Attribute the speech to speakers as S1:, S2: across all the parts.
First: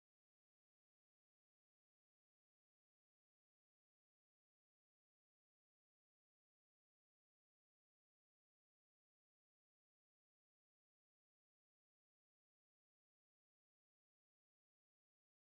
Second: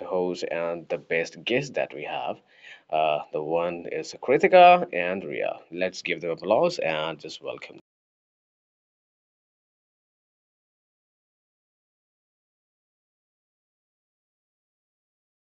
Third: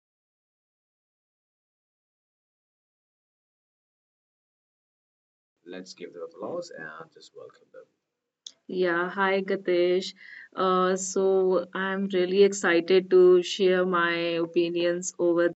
S1: the host and the best guest that we have. The one is Kritika and Ria. Let's give them applause and just welcome.
S2: Yeah, hi Gatesh. So I'm really excited to share my opinions over.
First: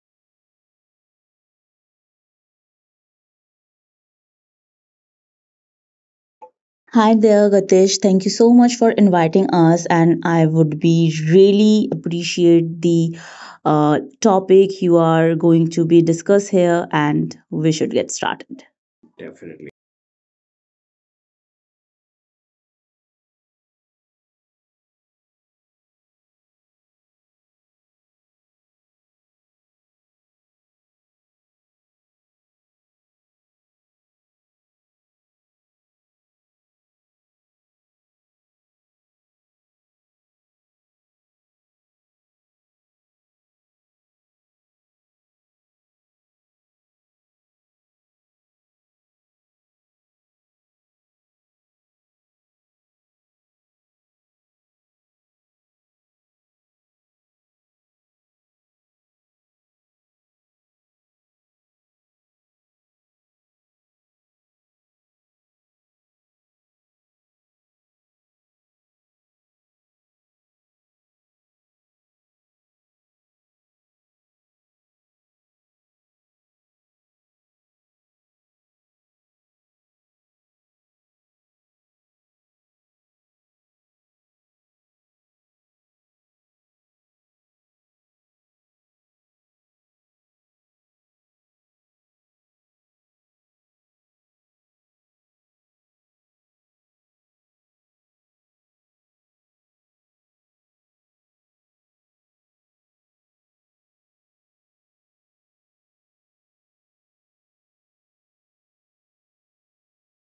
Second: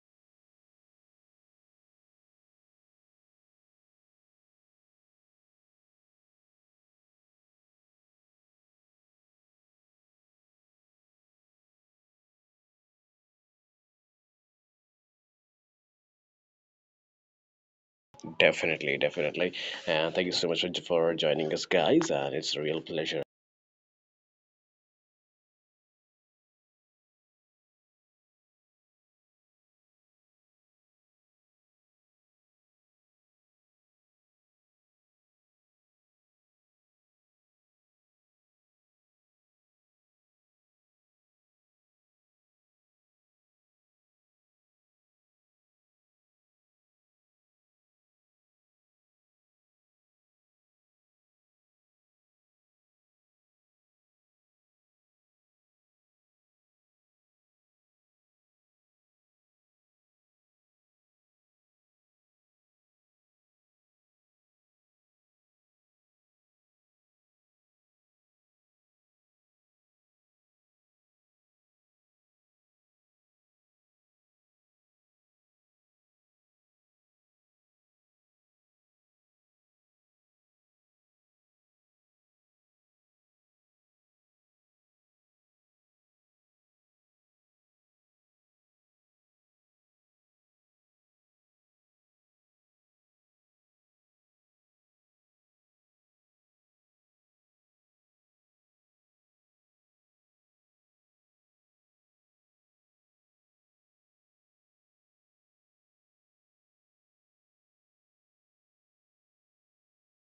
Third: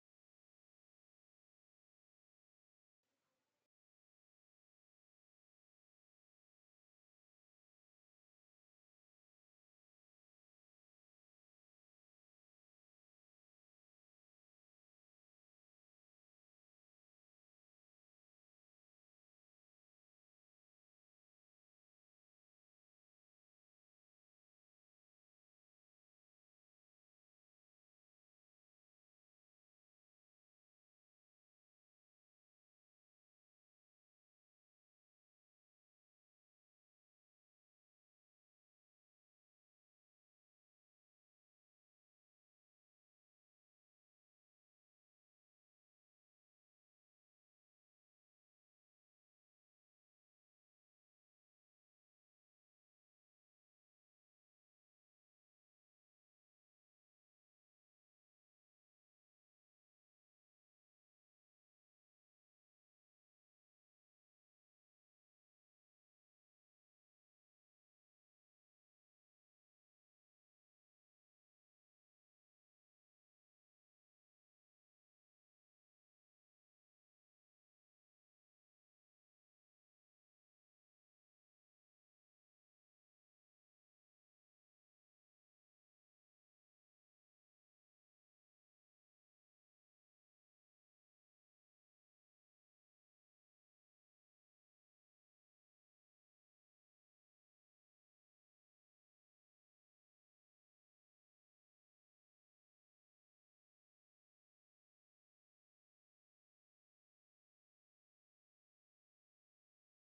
S3: Hi there, Gatish. Thank you so much for inviting us, and I would be really appreciate the topic you are going to be discuss here, and we should get started.
S1: Definitely, definitely. And thank you so much for joining us, guys. And it's a real pleasure,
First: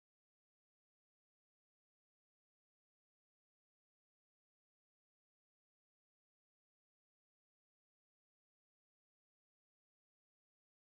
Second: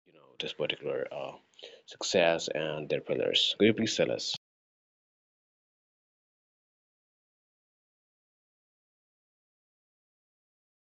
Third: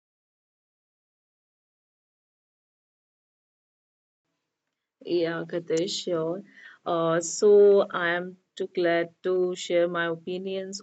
S1: you know, this particular success and their pillars. Could you please tell us?
S2: Yeah, Gatesh, sure. So I am too glad to share my opinions.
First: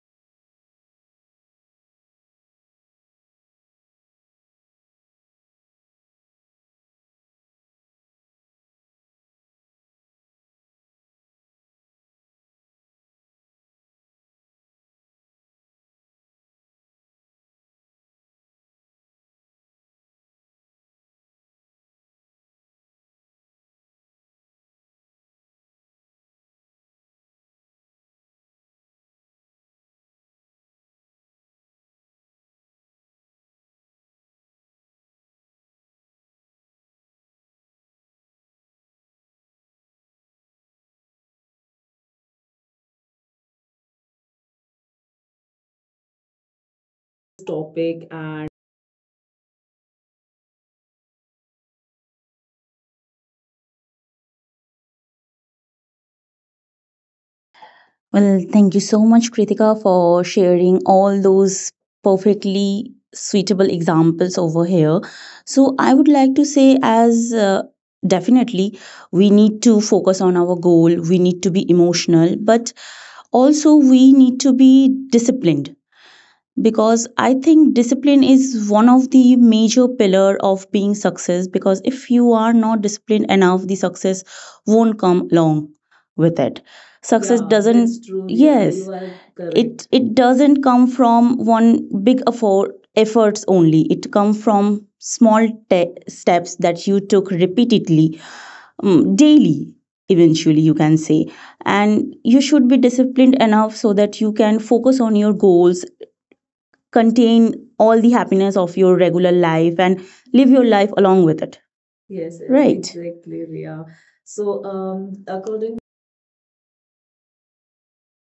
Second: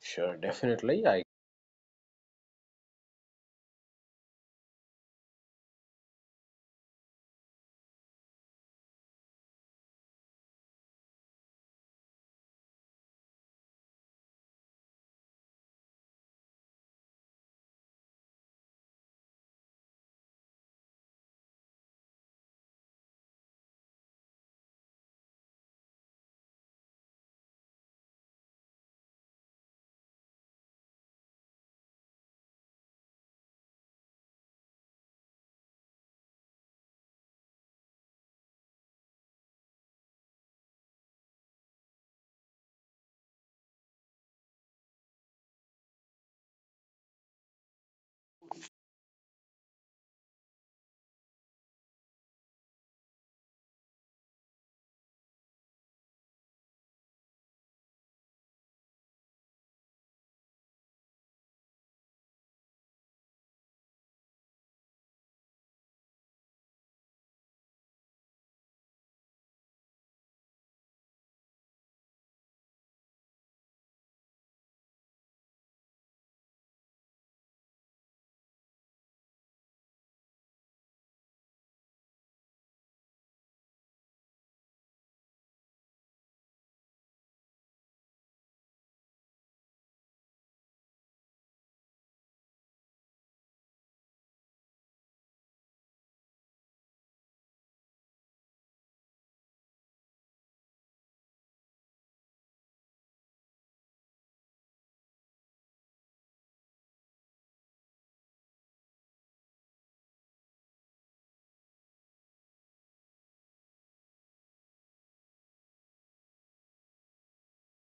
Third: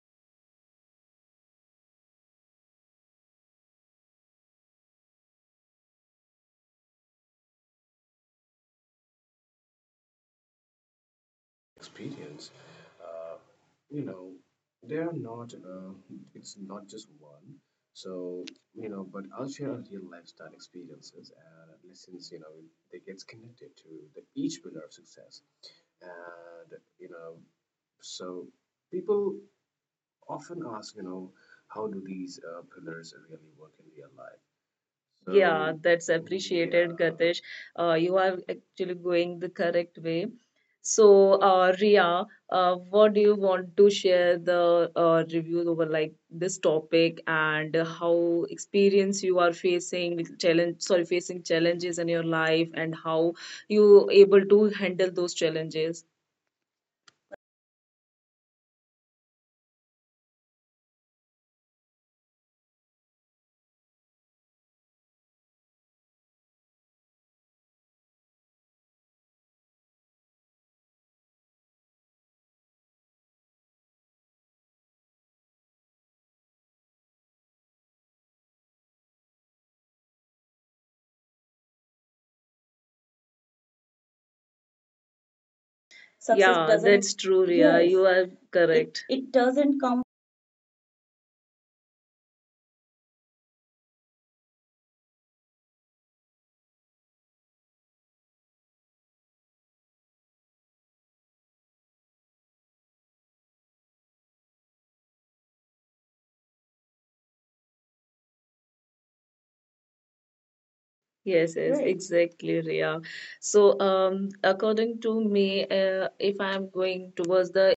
S1: Sure, definitely. I
S2: That's fish. You are actually going the correct way. So, Ria, what do you want to share the reviews over like this topic and
S3: And
S2: how experience you are facing with challenge, sorry, facing challenges in your life and how you able to handle those challenges?
S3: Well, thank you so much, Kritika, for sharing all those perfectly suitable examples over here. So, I would like to say, as definitely, we need to focus on our goal, we need to be emotional, but also we need to be disciplined because I think discipline is one of the major pillar of being success because if you are not disciplined enough the success won't come along with
S2: Success,
S3: it.
S2: yeah, doesn't, that's
S3: Success
S2: true,
S3: doesn't,
S2: Ria. Yes, you are It
S3: yes,
S2: correct. it
S3: it
S2: doesn't
S3: it
S2: come.
S3: doesn't come from one big efforts only. It comes from small steps that you took repeatedly, daily, eventually you can say. And you should be disciplined enough so that you can focus on your goals, contain all the happiness of your regular life and live your life along with it,
S2: Yes, yes, right?
S3: right?
S2: Exactly, Ria. So, um, according to me, if I'm going towards the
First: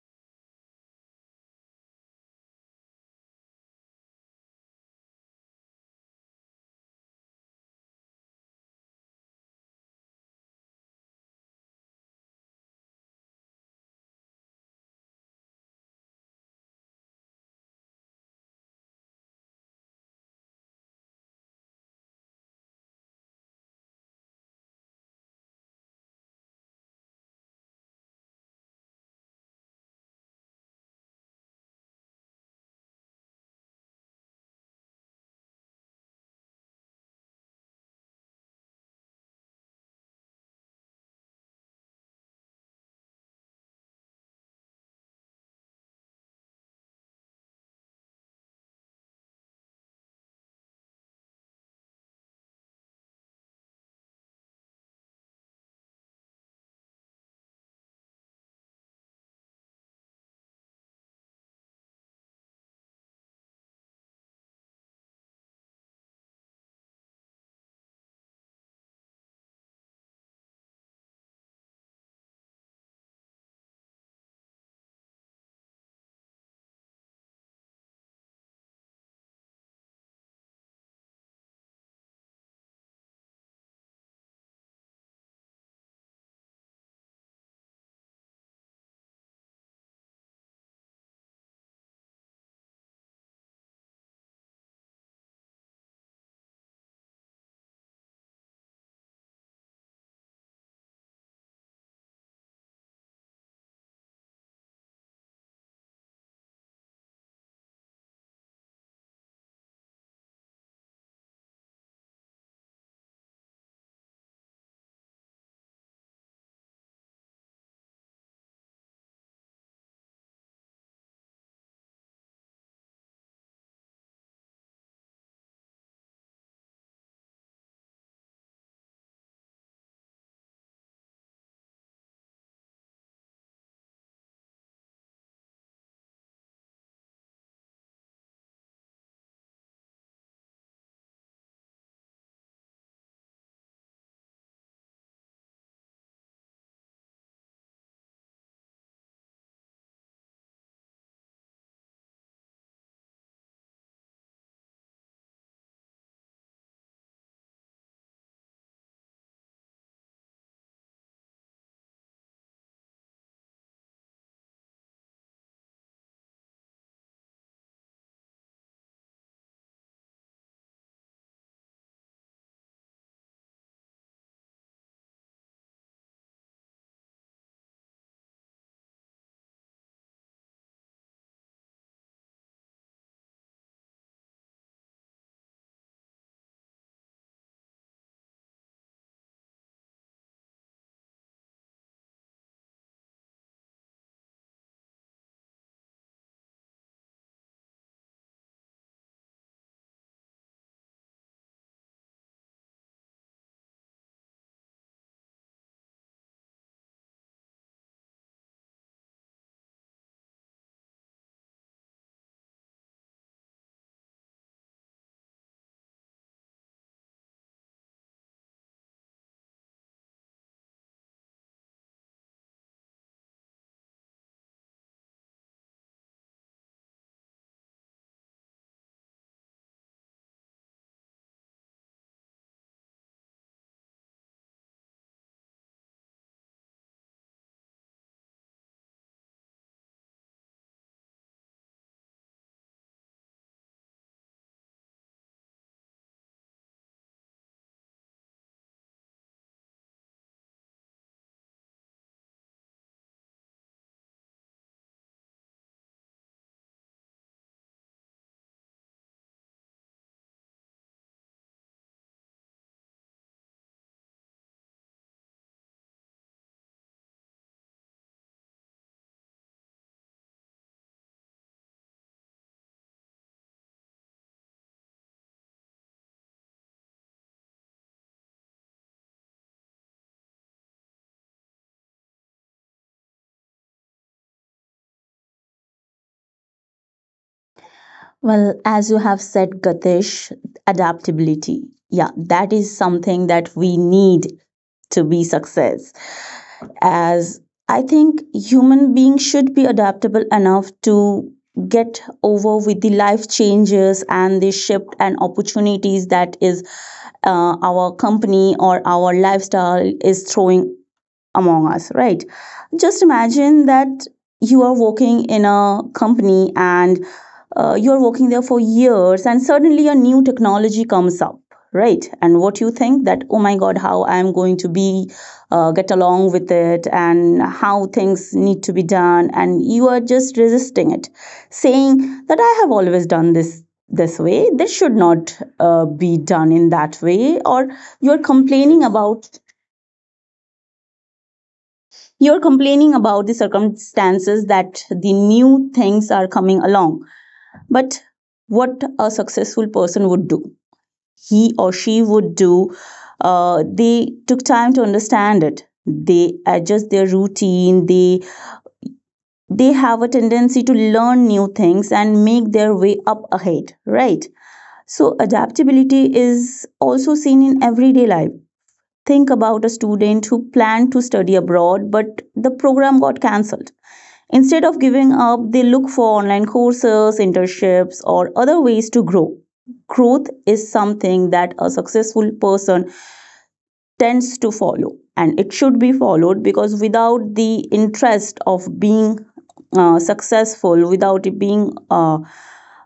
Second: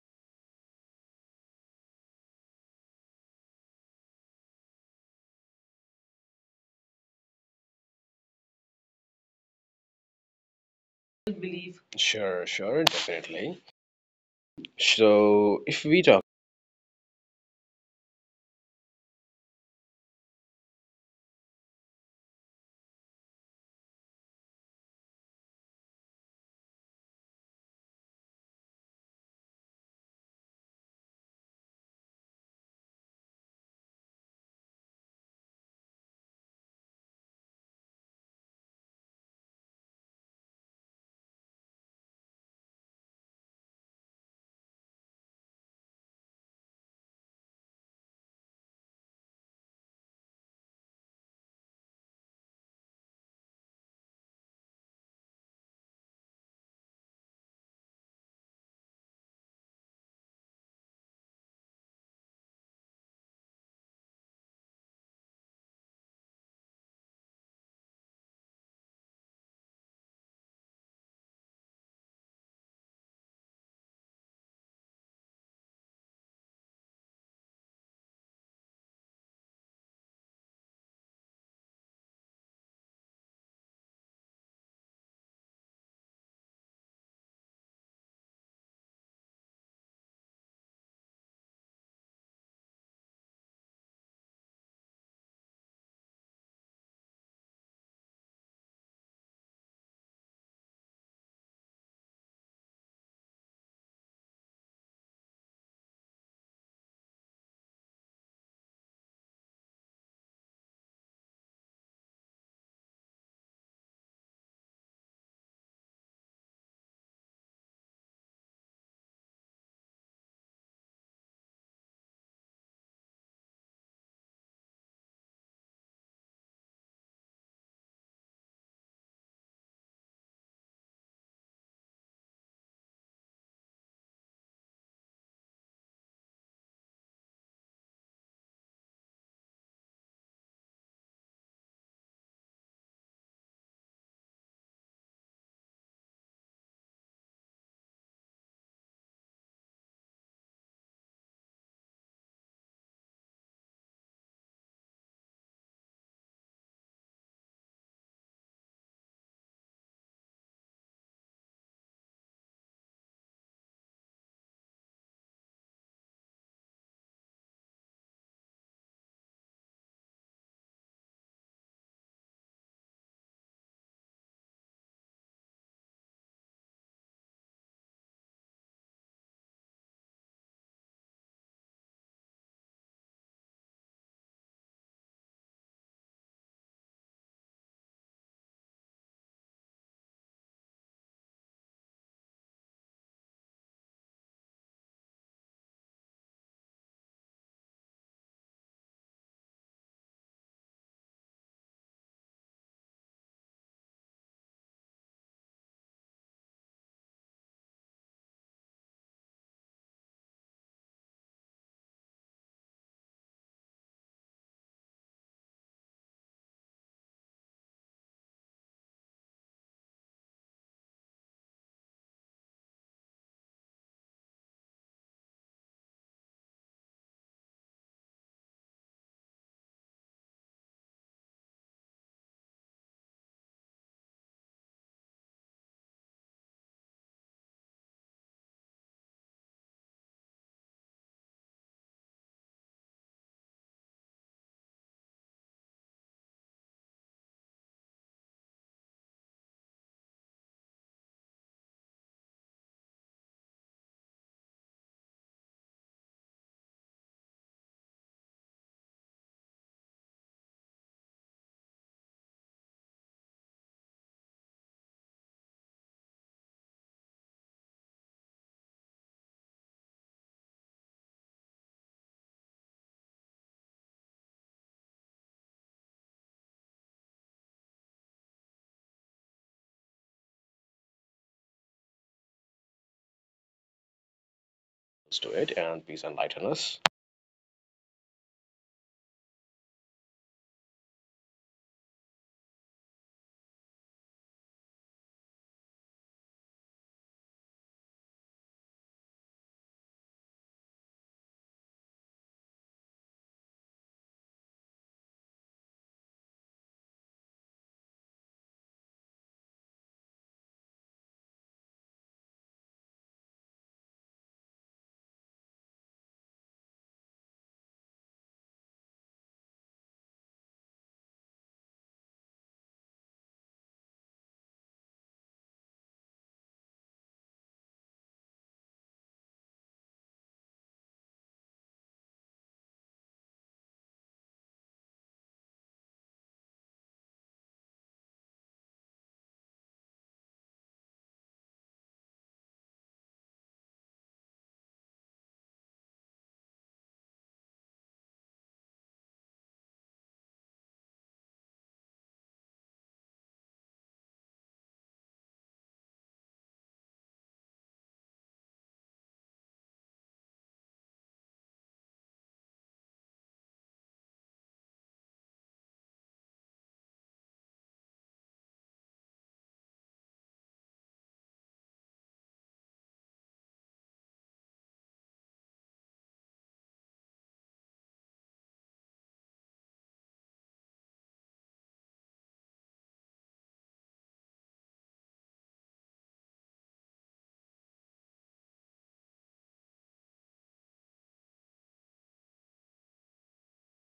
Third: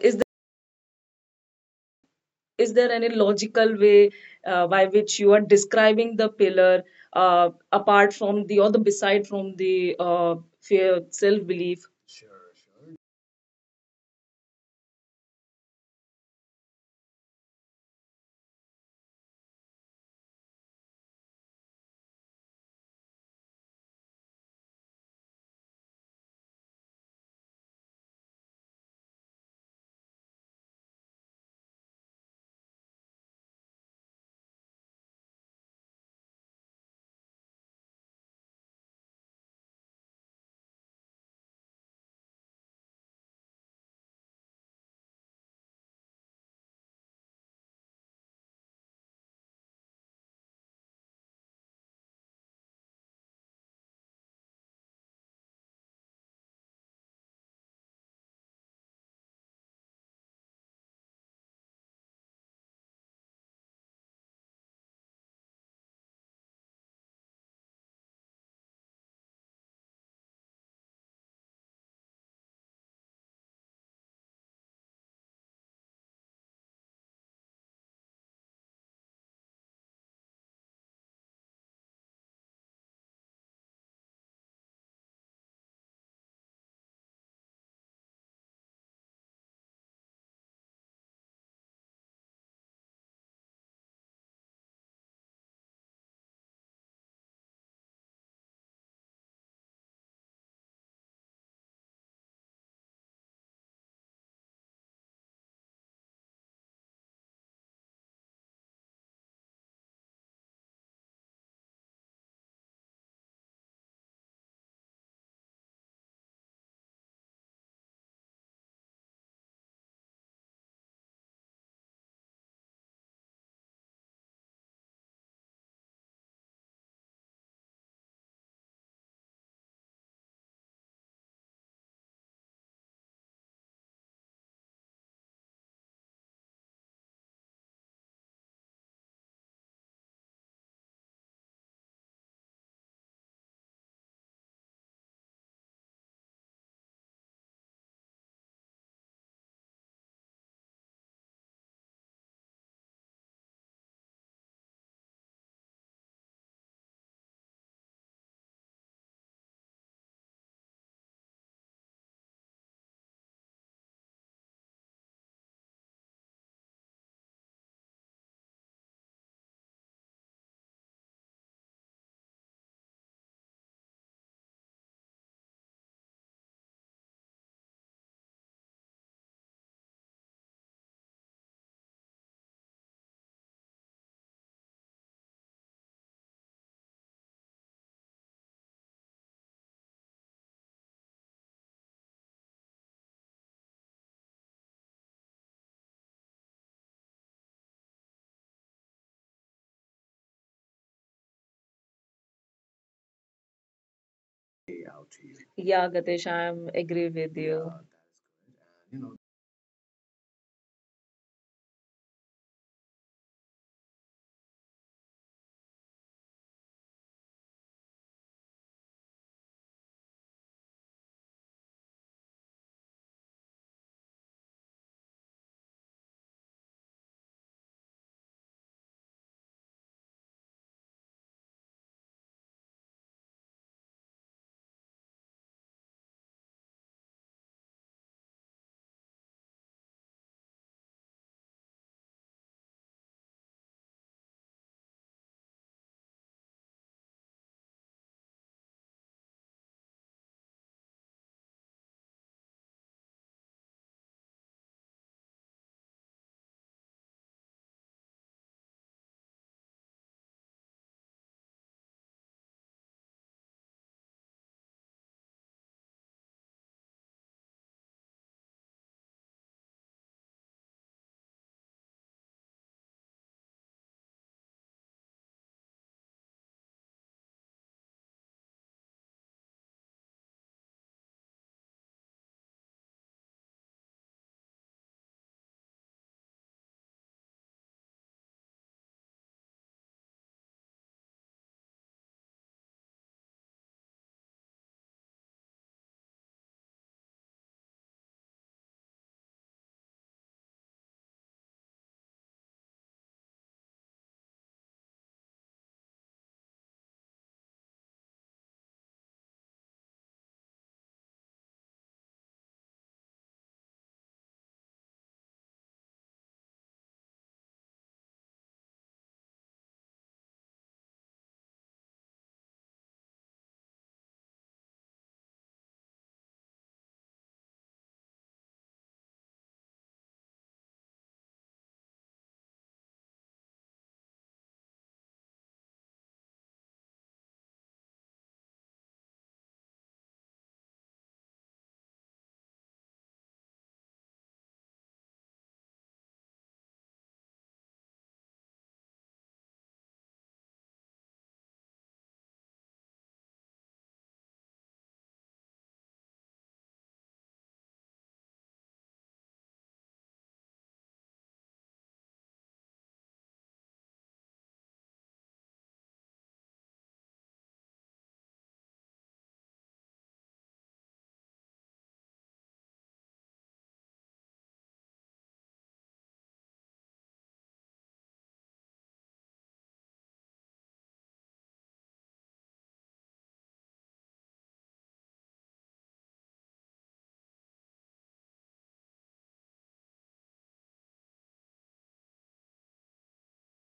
S2: is is there any logical way by which you are describing the pillar apart from the or the beside from the fear self belief.
S1: sure, sure, definitely. So, if we talk
S2: Yeah, Gatesh, I am agree with.
S1: to it and please enlighten us.
S3: Well, as you have said, Gatish, adaptability. Yeah, that is something that we need to be success. As I think human beings should be adaptable enough to get over with the life changes and the shift and opportunities that is our company or our lifestyle is throwing among us, right? Just imagine that you are working in a company and you're working there for years and suddenly a new technology comes up, right? And what you think that, oh my god, how I'm going to be get along with it and how things need to be done, and you are just resisting it saying that I have always done this this way this should not be done in that way. Or you're complaining about you're complaining about the circumstances that the new things are coming along. But what a successful person would do, he or she would do, they took time to understand it. They adjust their routine. They have a tendency to learn new things and make their way up ahead. Right. So adaptability is also seen in everyday life. Think about a student who planned to study abroad, but the program got cancelled. Instead of giving up, they look for online courses, internships, or other ways to grow. Growth is something that a successful person tends to follow, and it should be followed because without the interest of being successful, without being uh,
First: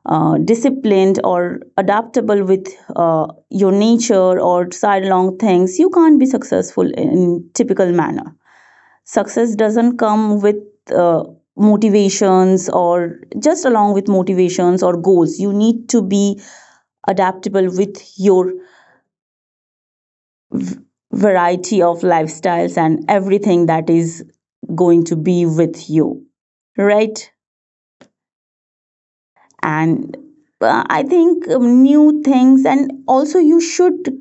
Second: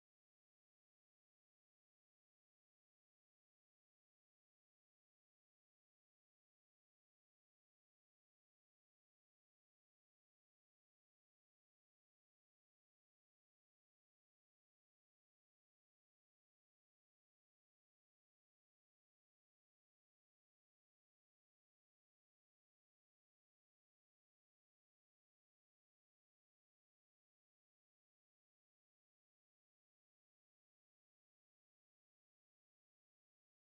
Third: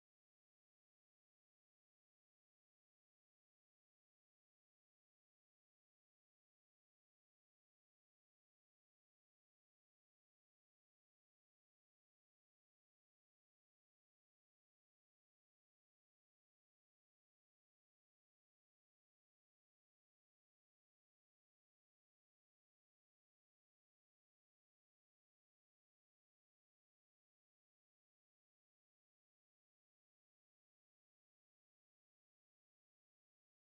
S3: uh, disciplined or adaptable with your nature or sidelong things, you can't be successful in typical manner. Success doesn't come with uh, motivations, or just along with motivations or goals. You need to be adaptable with your variety of lifestyles and everything that is going to be with you, right? And I think new things, and also you should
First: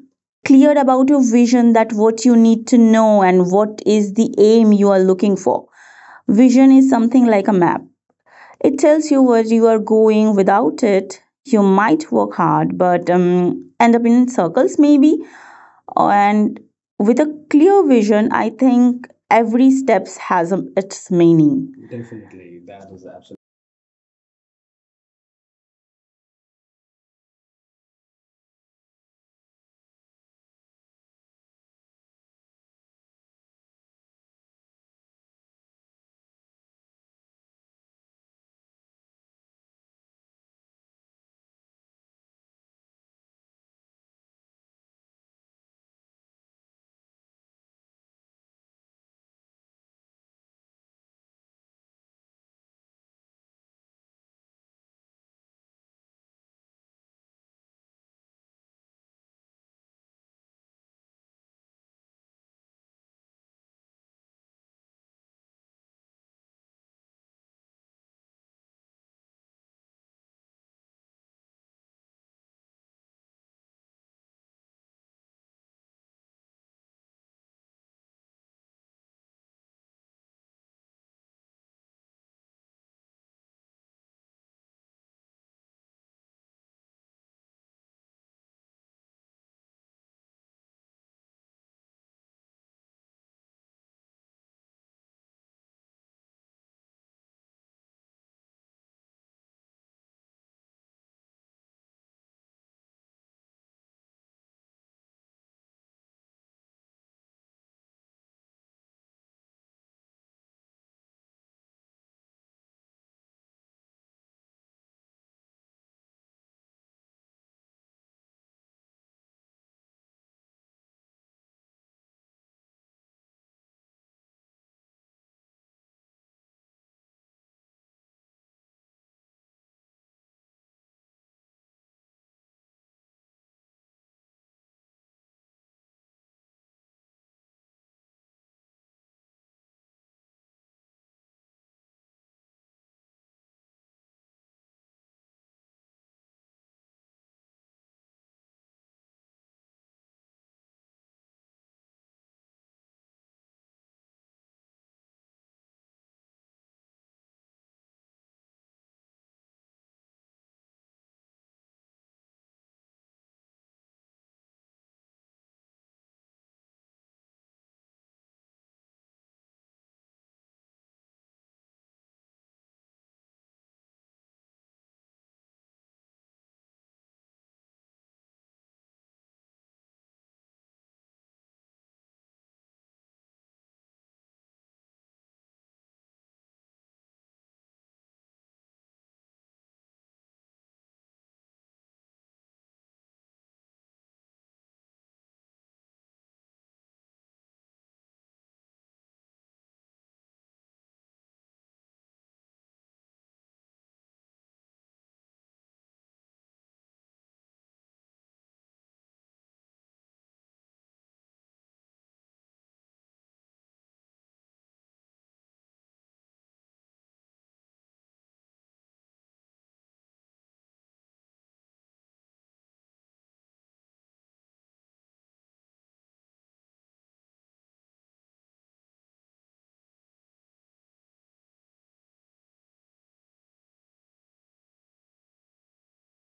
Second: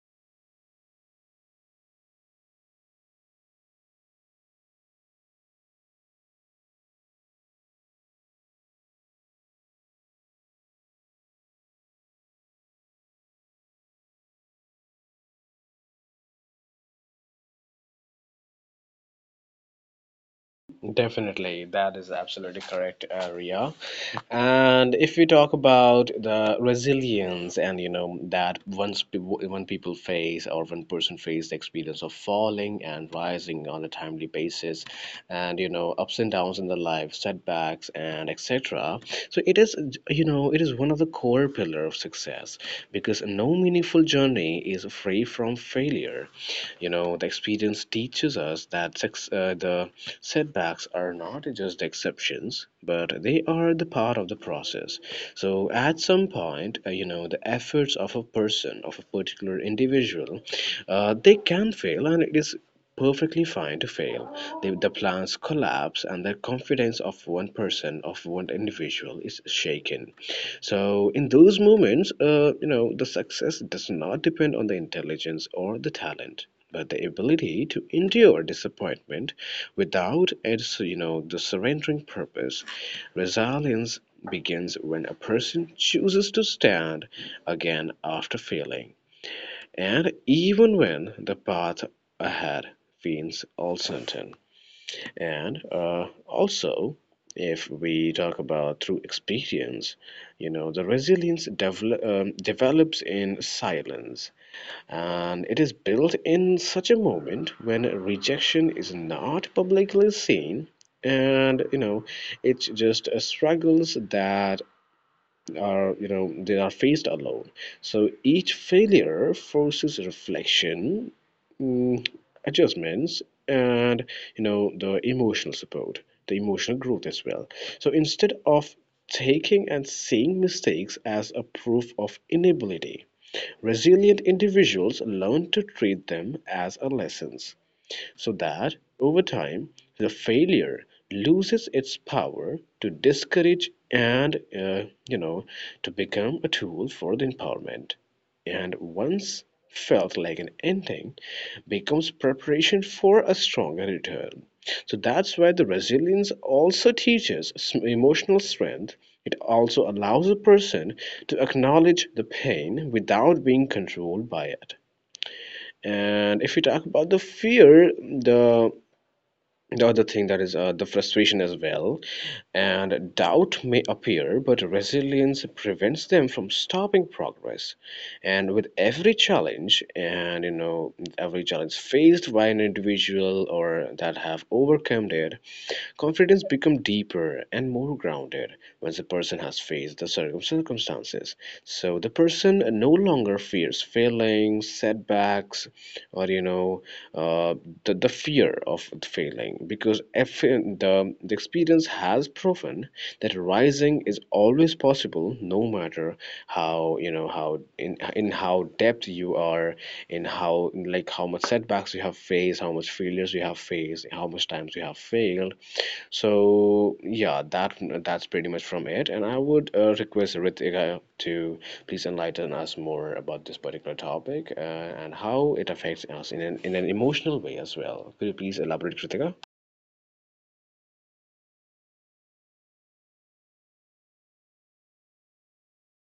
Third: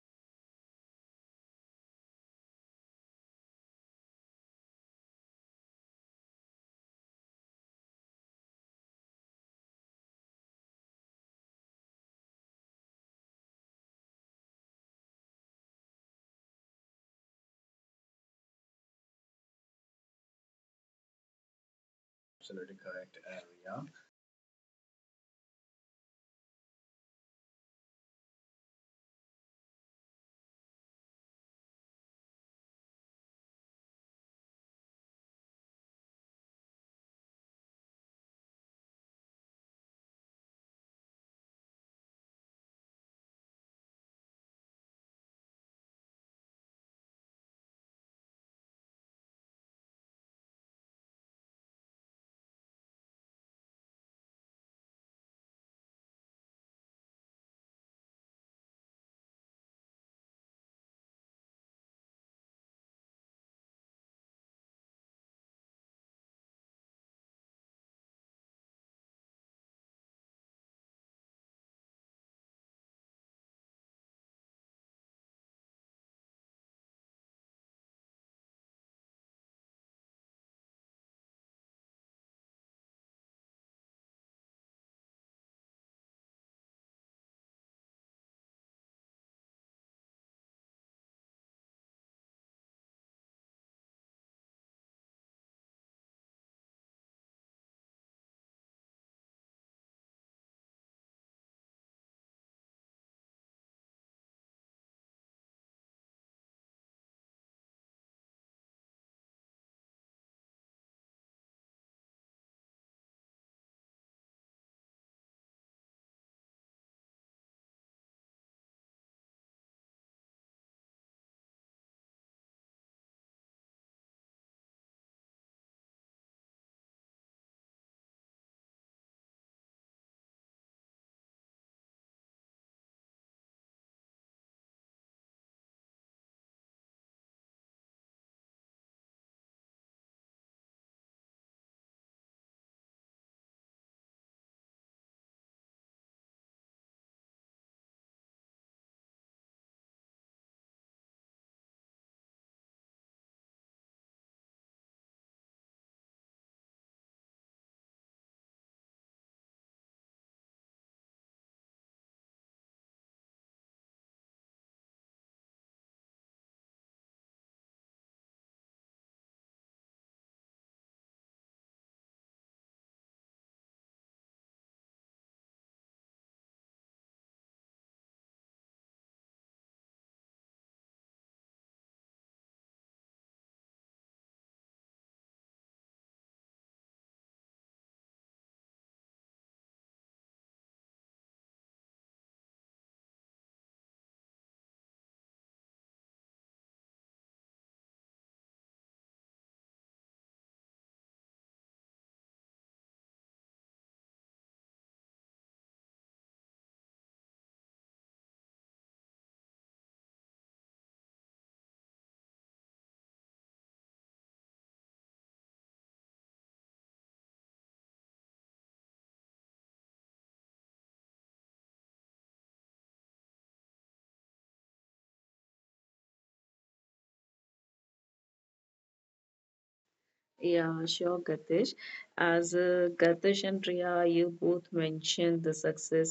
S3: clear about your vision, that what you need to know and what is the aim you are looking for. Vision is something like a map. It tells you where you are going. Without it you might work hard but end up in circles maybe. And with a clear vision, I think every steps has its
S1: Definitely,
S3: meaning.
S1: that is absolutely correct, Ria. And if we talk about the resilience, and you know that once people, when people face or one person face the experience of falling and rising on a timely basis, and you know, ups and downs in the life, setbacks and etc. So it is, you know, it is one of the core pillar of success because no meaningful journey is free from failure. You know, the experience teaches us that sex, the setbacks are not just exceptions, but they are the part of the process. So, at some point, you know, the efforts of a person, of a particular individual, they can fail, and it is perfectly fine to fail. The plans collapse, and the confidence of one person, of one individual, is shaken. So, in those moments, you know, the success does not depend on the intelligence or the talent, but the ability to endure disappointment without its, you know, the surrendering purpose. Resilience begins when a person chooses to stand again after failing. And even when the path ahead feels uncertain. And also, if we talk about through experience, you know, the resilience develops in silence, and it is built in such a moment when rejection is not publicly seen, and you know, it's just a struggles that are, you know, they are faced alone. So each failure forces reflection, mm, adjustments, and you know, the emotional support, the emotional growth as well. So instead of taking and seeing mistakes as a proof of inability, resilient individuals learn to treat them as a lessons, so that, over time, the failure loses its power to discourage and you know, to become a tool for the empowerment. And once felt like an ending becomes preparation for a stronger return. So that's why the resilience also teaches emotional strength. It also allows a person to acknowledge the pain without being controlled by it. And if we talk about the fear, the other thing that is the frustration as well, and doubt may appear, but resilience prevents them from stopping progress. And with every challenge, and you know, every challenge faced by an individual or that have overcome it, confidence become deeper and more grounded. Once the person has faced the circumstances, so the person no longer fears failings setbacks, or you know, uh, the fear of failing interesting, because if the experience has proven that rising is always possible, no matter how, you know, how in how depth you are, in how, like, how much setbacks you have faced, how much failures you have faced, how much times you have failed. So yeah, that's pretty much from it, and I would request Ritika to please enlighten us more about this particular topic, and how it affects us in in an emotional way as well. Could you please elaborate, Ritika?
S2: Yeah, sure, Gatesh. As Gatesh and Riya, you both mentioned the success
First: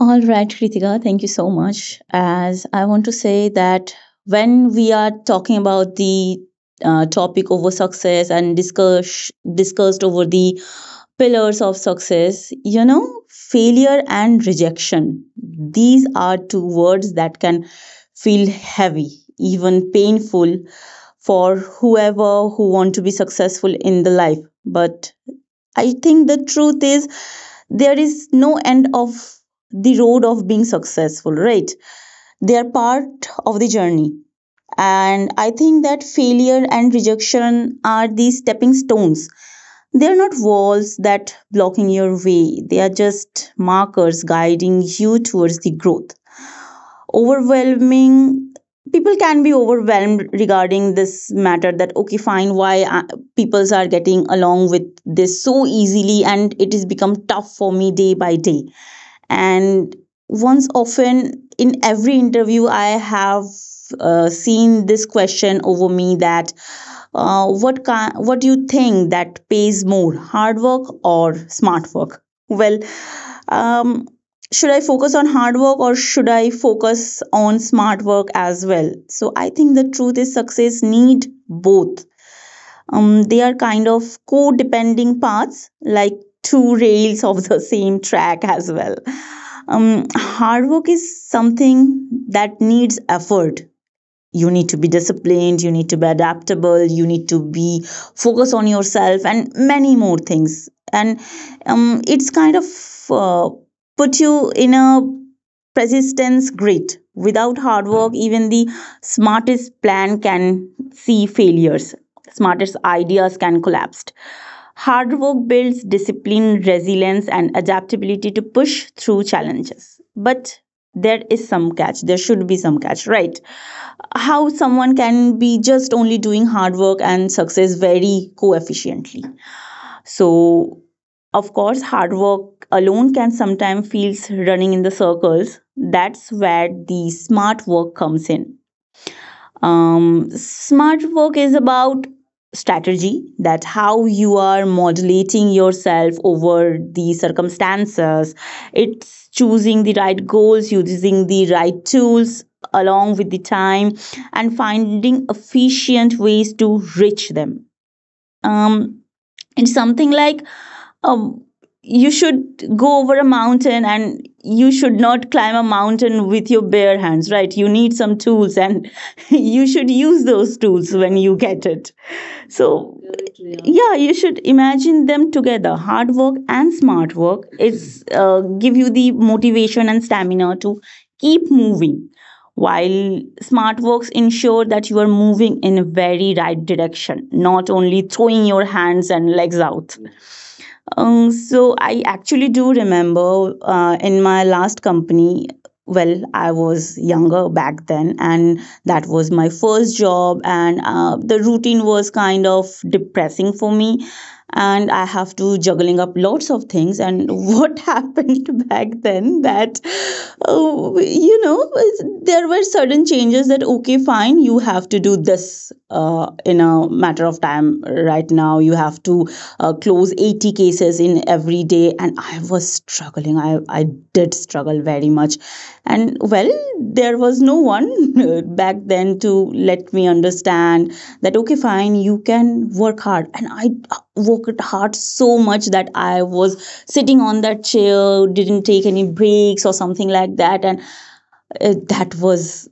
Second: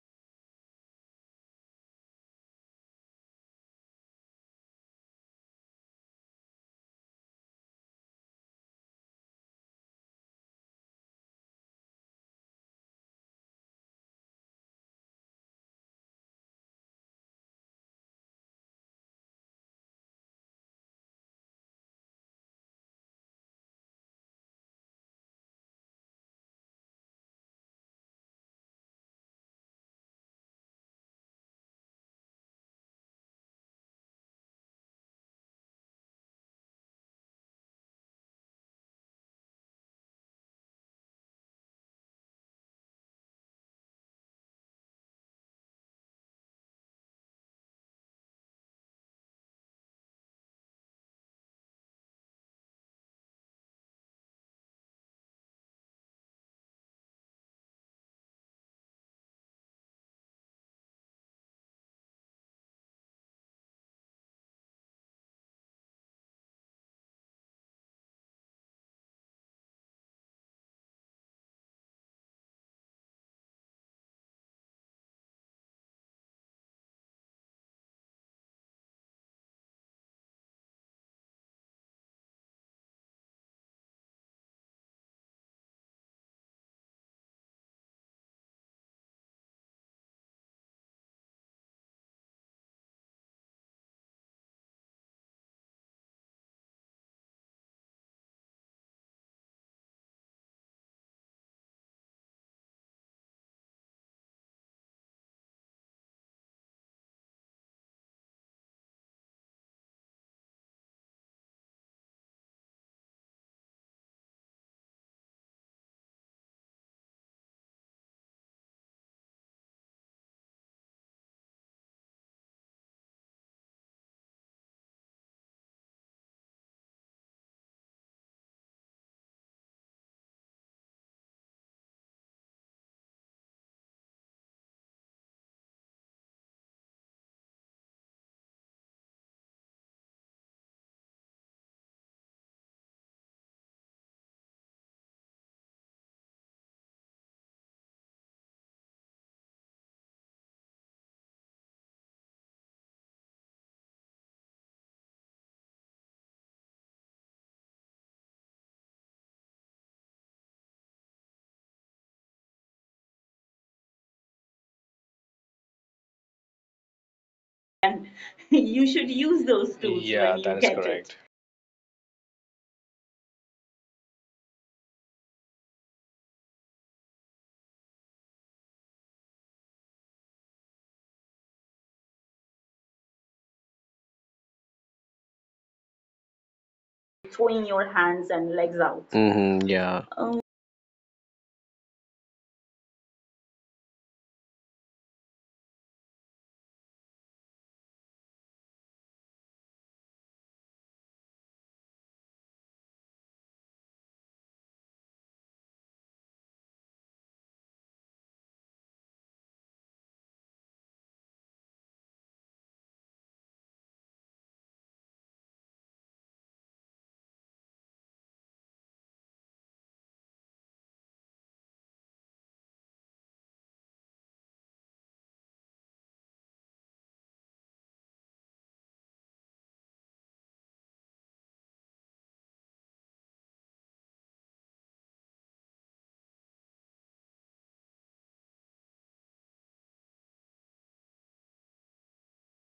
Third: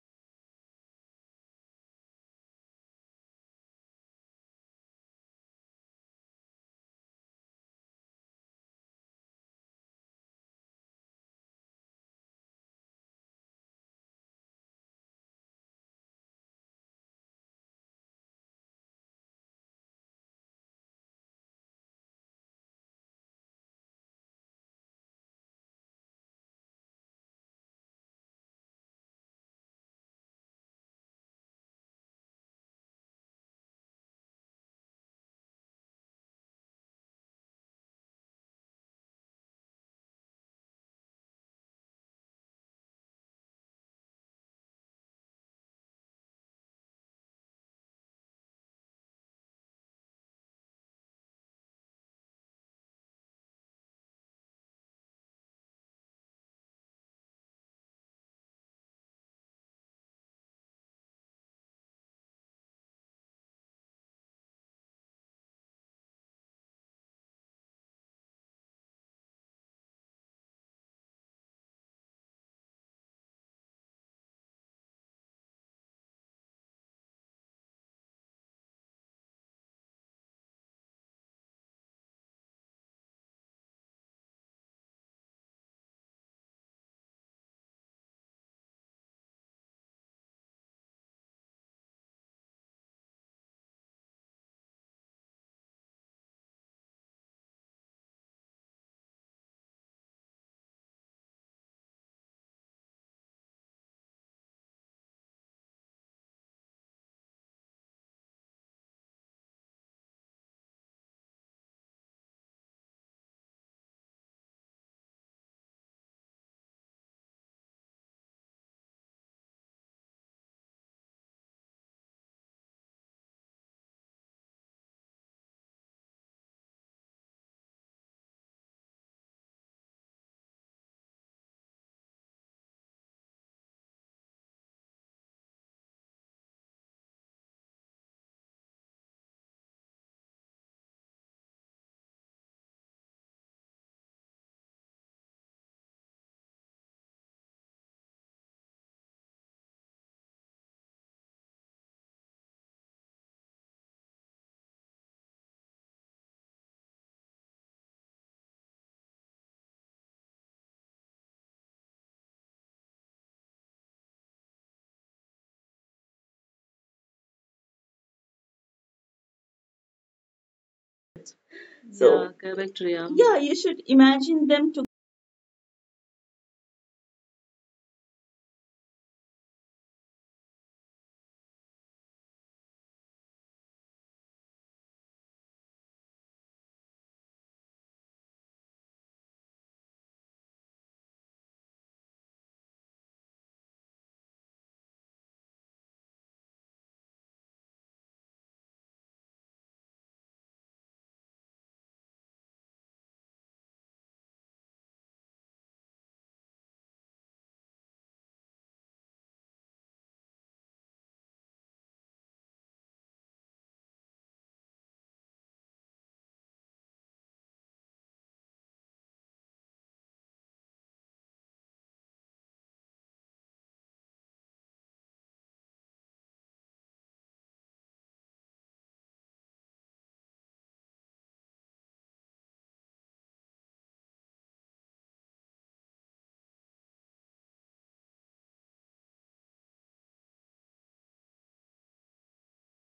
S3: All right, Kritika, thank you so much. As I want to say that when we are talking about the topic over success and discussed over the pillars of success, you know, failure and rejection, these are two words that can feel heavy, even painful for whoever who want to be successful in the life. But I think the truth is there is no end of the road of being successful, right? They are part of the journey. And I think that failure and rejection are the stepping stones. They are not walls that blocking your way. They are just markers guiding you towards the growth. Overwhelming, people can be overwhelmed regarding this matter, that okay fine, why peoples are getting along with this so easily and it has become tough for me day by day. And once, often in every interview, I have seen this question over me, that what do you think that pays more, hard work or smart work? Well, um, should I focus on hard work or should I focus on smart work as well? So I think the truth is success need both. They are kind of co-depending paths, like two rails of the same track as well. Hard work is something that needs effort. You need to be disciplined, you need to be adaptable, you need to be focused on yourself and many more things. And it's kind of uh, put you in a persistence grit. Without hard work even the smartest plan can see failures, smartest ideas can collapse. Hard work builds discipline, resilience and adaptability to push through challenges. But there is some catch, there should be some catch, right? How someone can be just only doing hard work and success very coefficiently? So of course hard work alone can sometimes feels running in the circles. That's where the smart work comes in. Smart work is about strategy, that how you are modulating yourself over the circumstances. It's choosing the right goals, using the right tools along with the time, and finding efficient ways to reach them. um, it's something like, um, you should go over a mountain, and you should not climb a mountain with your bare hands, right? You need
S1: And
S3: some tools,
S1: you
S3: and
S1: should use
S3: you
S1: those
S3: should
S1: tools.
S3: use
S1: Yeah, when you that you
S3: those
S1: is get
S3: tools
S1: correct.
S3: when you get it.
S2: and correct,
S3: So
S2: Riya. Yeah, you should
S3: yeah, you should
S2: imagine them to,
S3: imagine them together. Hard work and smart work, it's give you the motivation and stamina to keep moving, while smart works ensure that you are moving in a very right direction,
S1: It, throwing
S3: not
S1: your
S3: only
S1: hands
S3: throwing
S1: and
S3: your
S1: legs out.
S3: hands and legs
S1: Mm-hmm,
S3: out.
S1: yeah. Um,
S3: So I actually do remember in my last company. Well, I was younger back then, and that was my first job, and the routine was kind of depressing for me. And I have to juggling up lots of things. And what happened back then that, oh, you know, there were certain changes that, okay, fine, you have to do this in a matter of time right now. You have to close 80 cases in every day, and I was struggling. I did struggle very much. And well, there was no one back then to let me understand that, okay fine, you can work hard. And I worked hard so much that I was sitting on that chair, didn't take any breaks or something like that. And that was,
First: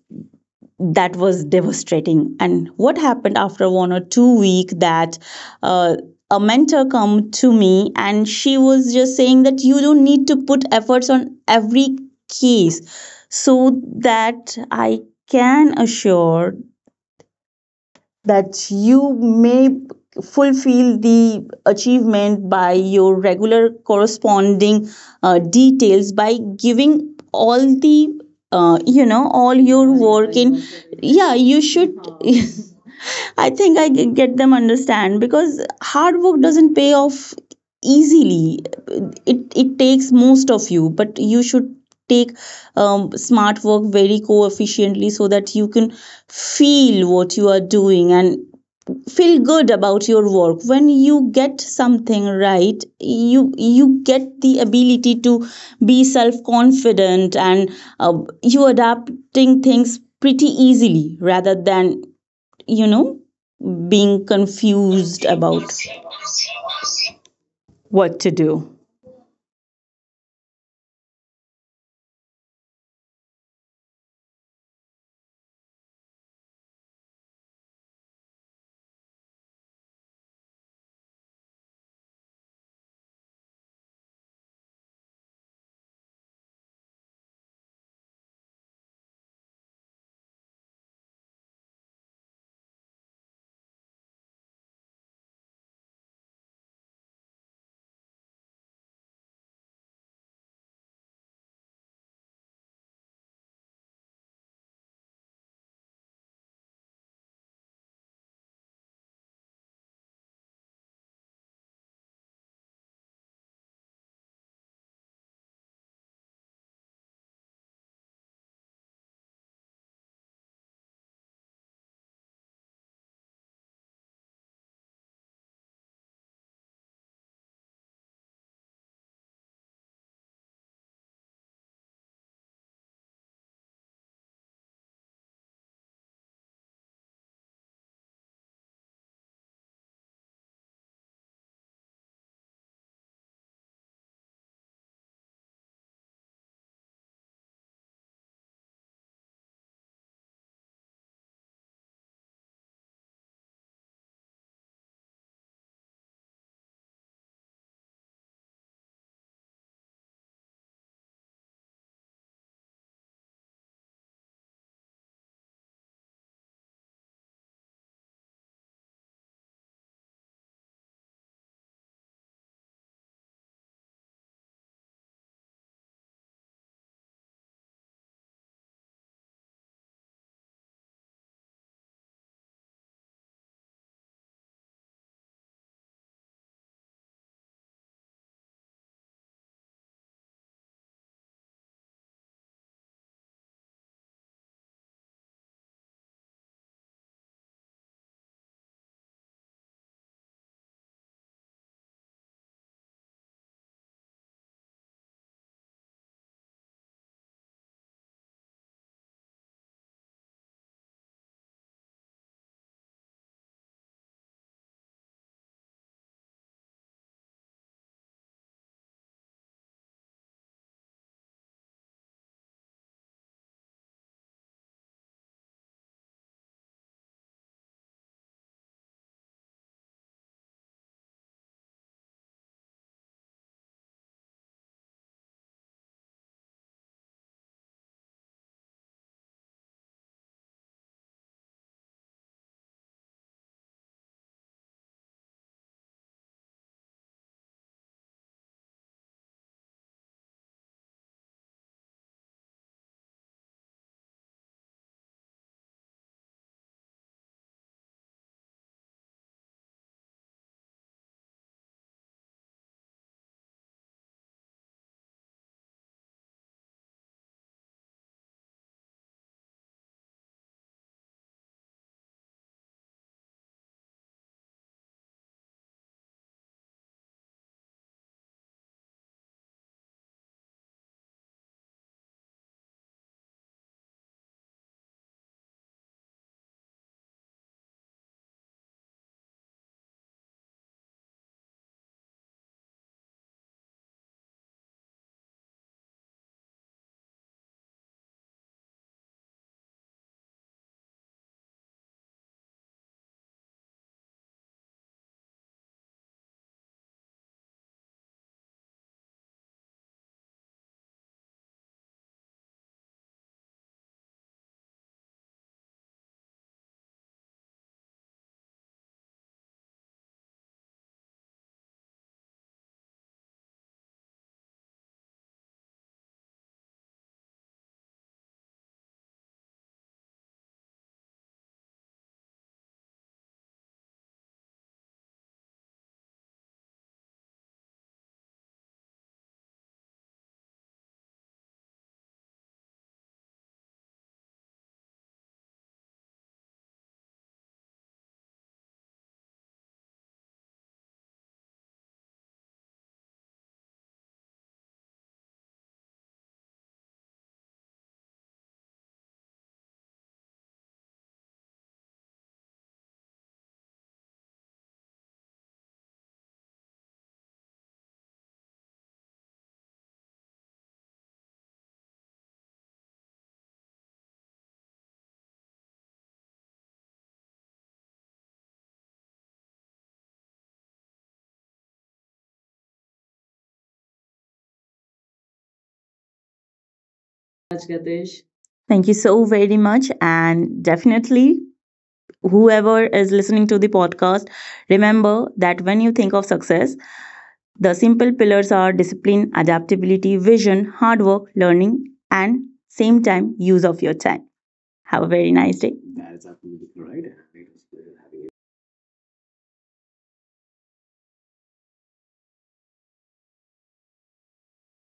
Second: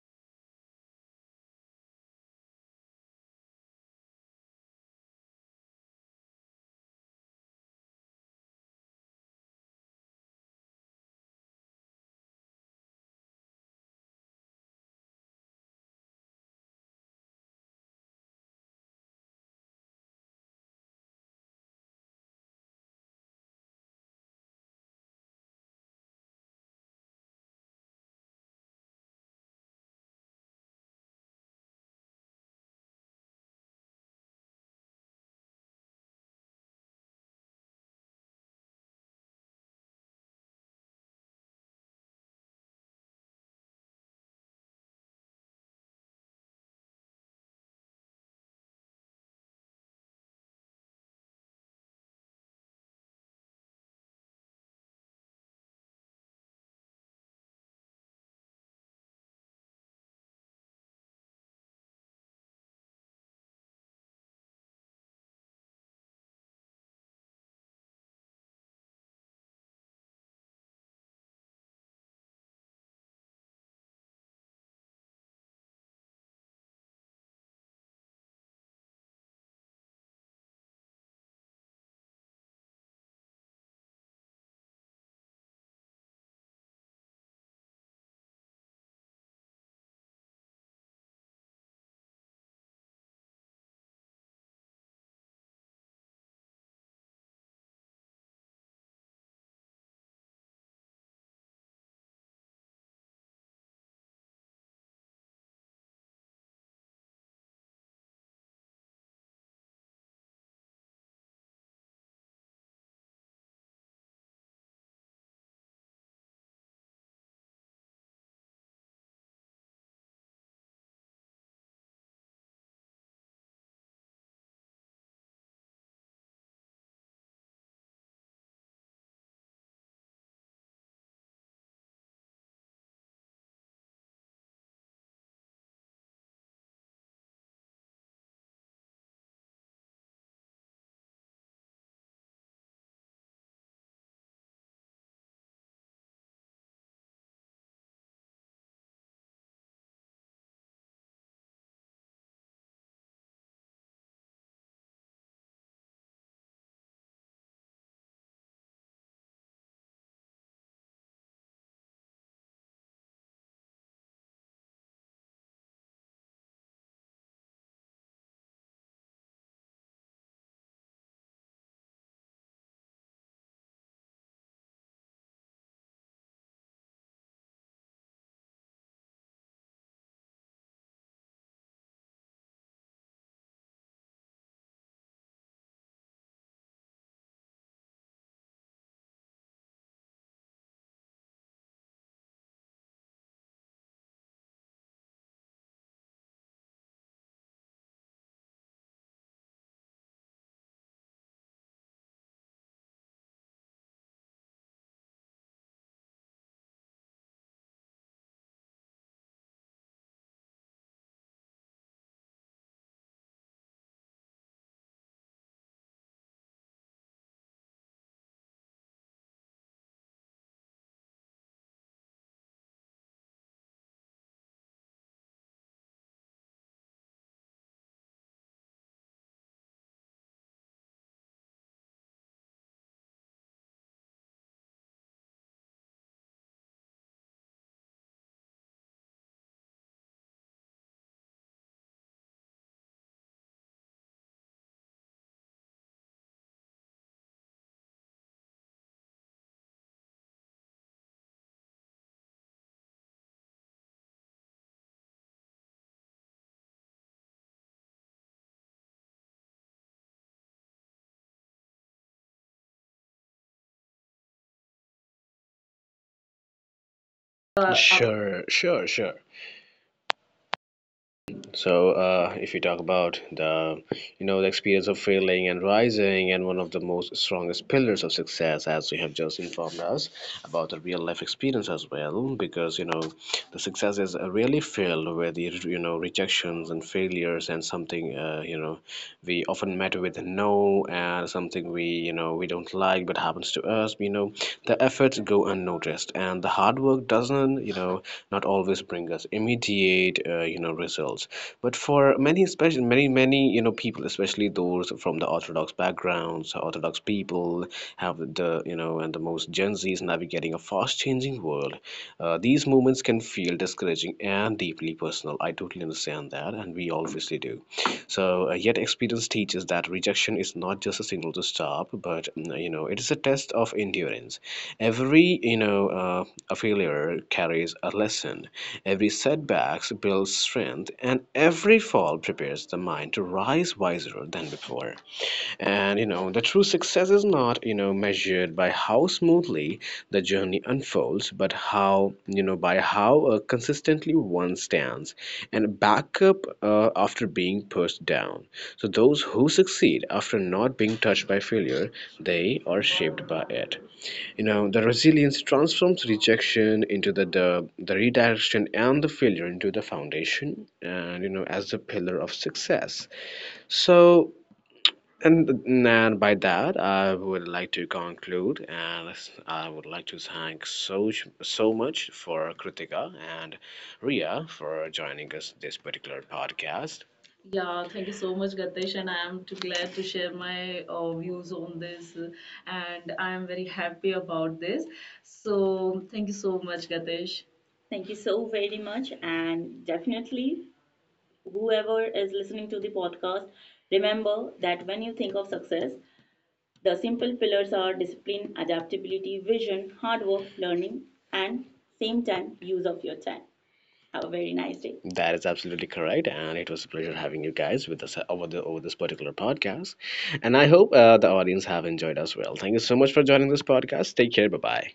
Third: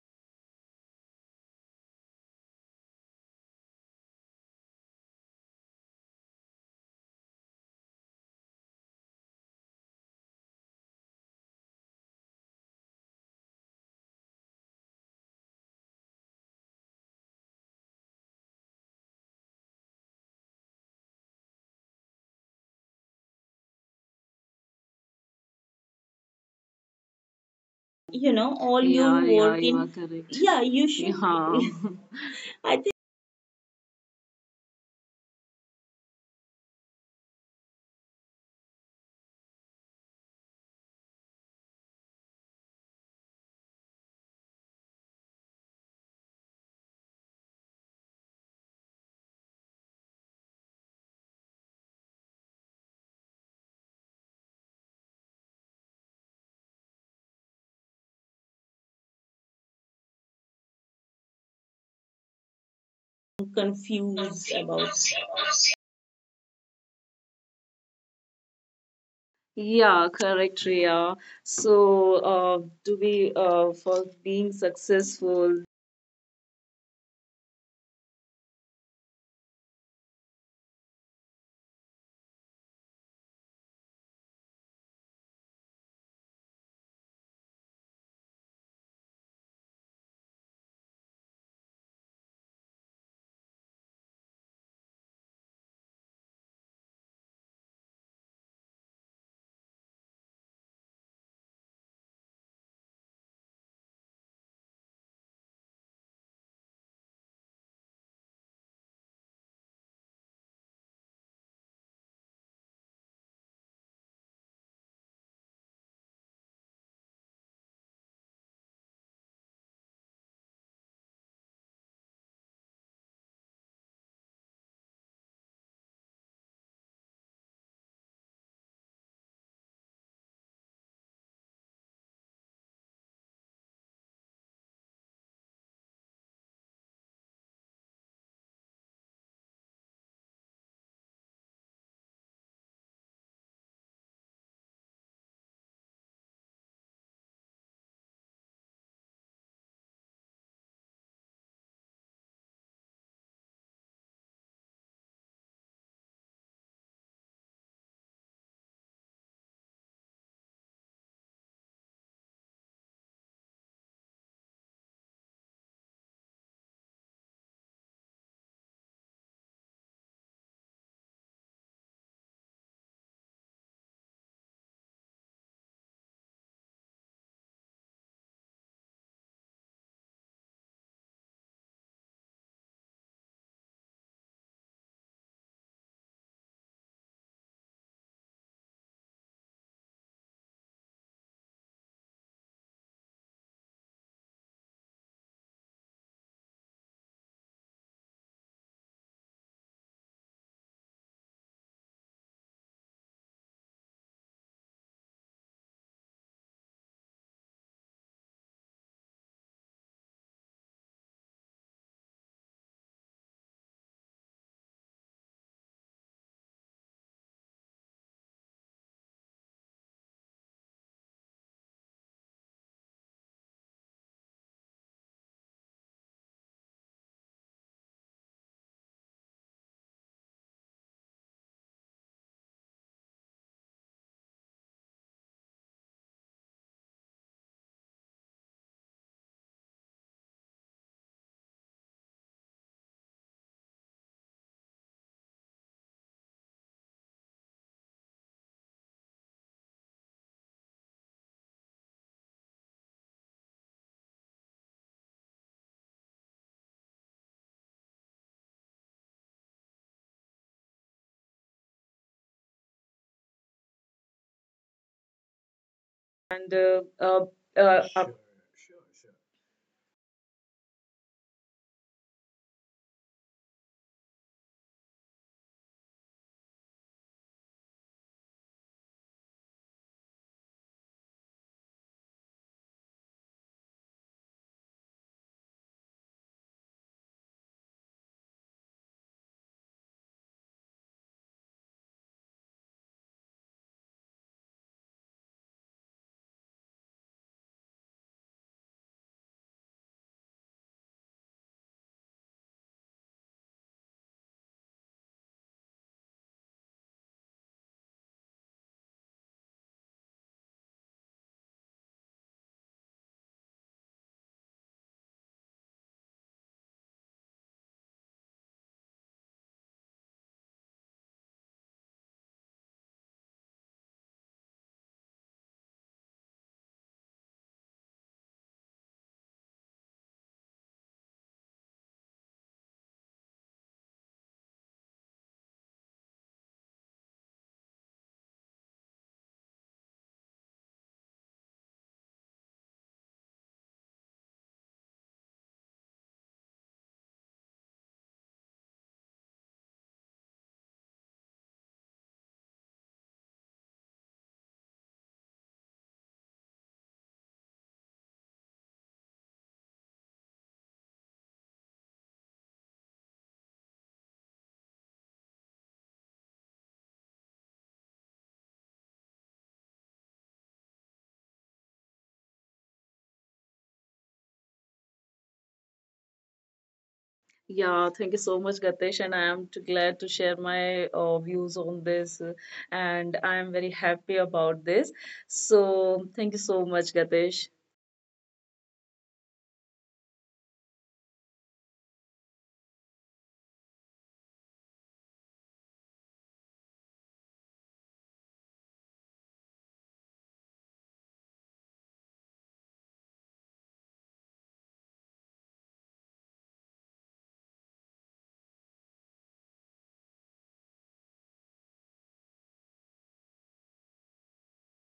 S3: that was devastating. And what happened after 1 or 2 week that uh, a mentor come to me and she was just saying that you don't need to put efforts on every case, so that I can assure that you may fulfill the achievement by your regular corresponding details, by giving all the
S2: you know, all
S3: you
S2: your yeah
S3: know,
S2: yeah work
S3: all
S2: you in. Are
S3: your
S2: correct.
S3: work
S2: Yeah,
S3: in.
S2: you should.
S3: Yeah,
S2: Yeah.
S3: you should.
S2: I think
S3: I think I get them understand, because hard work doesn't pay off easily. It takes most of you, but you should take smart work very co efficiently, so that you can feel what you are doing and feel good about your work. When you get something right, you get the ability to be self confident, and uh, you adapting things pretty easily rather than, you know,
S2: I'm
S3: being
S2: confused about.
S3: confused about what to do.
S2: Yeah, correct, Riya. So, to be for being successful and
S1: uh,
S2: uh,
S1: Sure, sure, sure. So, if you talk about the, you know, the experience of failing and rising, and one of the most strongest pillars of success, as you have just informed us about the real life experience as well, because you know, the success is really filled with the, you know, rejections and failures and something, you know, we often met with no, and something we, you know, we don't like, but happens to us, you know, the efforts go unnoticed, and the hard work doesn't, you know, not always bring us immediate, you know, results. But for many, especially many, you know, people, especially those from the orthodox backgrounds, orthodox people, have the, you know, and the most Gen Z's navigating a fast changing world, these moments can feel discouraging and deeply personal. I totally understand that, and we obviously do. So, yet experience teaches that rejection is not just a signal to stop, but mm, you know, it is a test of endurance. Every, you know, a failure carries a lesson. Every setback builds strength, and every fall prepares the mind to rise wiser than before. And you know, the true success is not, you know, measured by how smoothly the journey unfolds, but how, you know, by how consistently one stands and back up after being pushed down. So those who succeed after not being touched by failure, they are shaped by it. You know, the resilience transforms rejection into the redirection, and the failure into the foundation, and you know, as the pillar of success. So and, and by that, I would like to conclude, and I would like to thank so so much for Kritika and Ria for joining us this particular podcast.
S2: yeah,
S1: Yeah,
S2: thank you
S1: thank you
S2: so
S1: so
S2: much,
S1: much,
S2: Gatesh,
S1: Gatesh,
S2: and I
S1: and I
S2: am
S1: am
S2: too
S1: too
S2: glad
S1: glad
S2: to
S1: to
S2: share
S1: share
S2: my
S1: my
S2: views
S1: views
S2: on
S1: on
S2: this,
S1: this,
S2: and
S1: and
S2: I
S1: I
S2: am
S1: am
S2: very
S1: very
S2: happy
S1: happy
S2: about
S1: about
S2: this.
S1: this.
S2: So,
S1: So,
S2: thank
S1: thank
S2: you
S1: you
S2: so
S1: so
S2: much,
S1: much,
S2: Gatesh.
S1: Gatesh. Thank you so very
S3: Thank you
S1: much,
S3: so very much,
S1: and
S3: and
S1: definitely,
S3: definitely,
S1: whoever is listening
S3: whoever
S1: to the
S3: is listening
S1: podcast,
S3: to the podcast,
S1: remember that when you
S3: remember
S1: think of
S3: that when you
S1: success,
S3: think of success,
S1: the simple
S3: the
S1: pillars are
S3: simple pillars
S1: discipline,
S3: are discipline,
S1: adaptability, vision,
S3: adaptability,
S1: hard work,
S3: vision, hard
S1: learning,
S3: work,
S1: and
S3: learning,
S1: same
S3: and
S1: time, use
S3: same
S1: of your
S3: time
S1: time.
S3: use of your time.
S1: Have a very nice
S3: Have
S1: day.
S3: a very
S1: That is
S3: nice day.
S1: absolutely correct, and it was a pleasure having you guys with us over the over this particular podcast. And I hope the audience have enjoyed as well. Thank you so much for joining this podcast. Take care. Bye bye.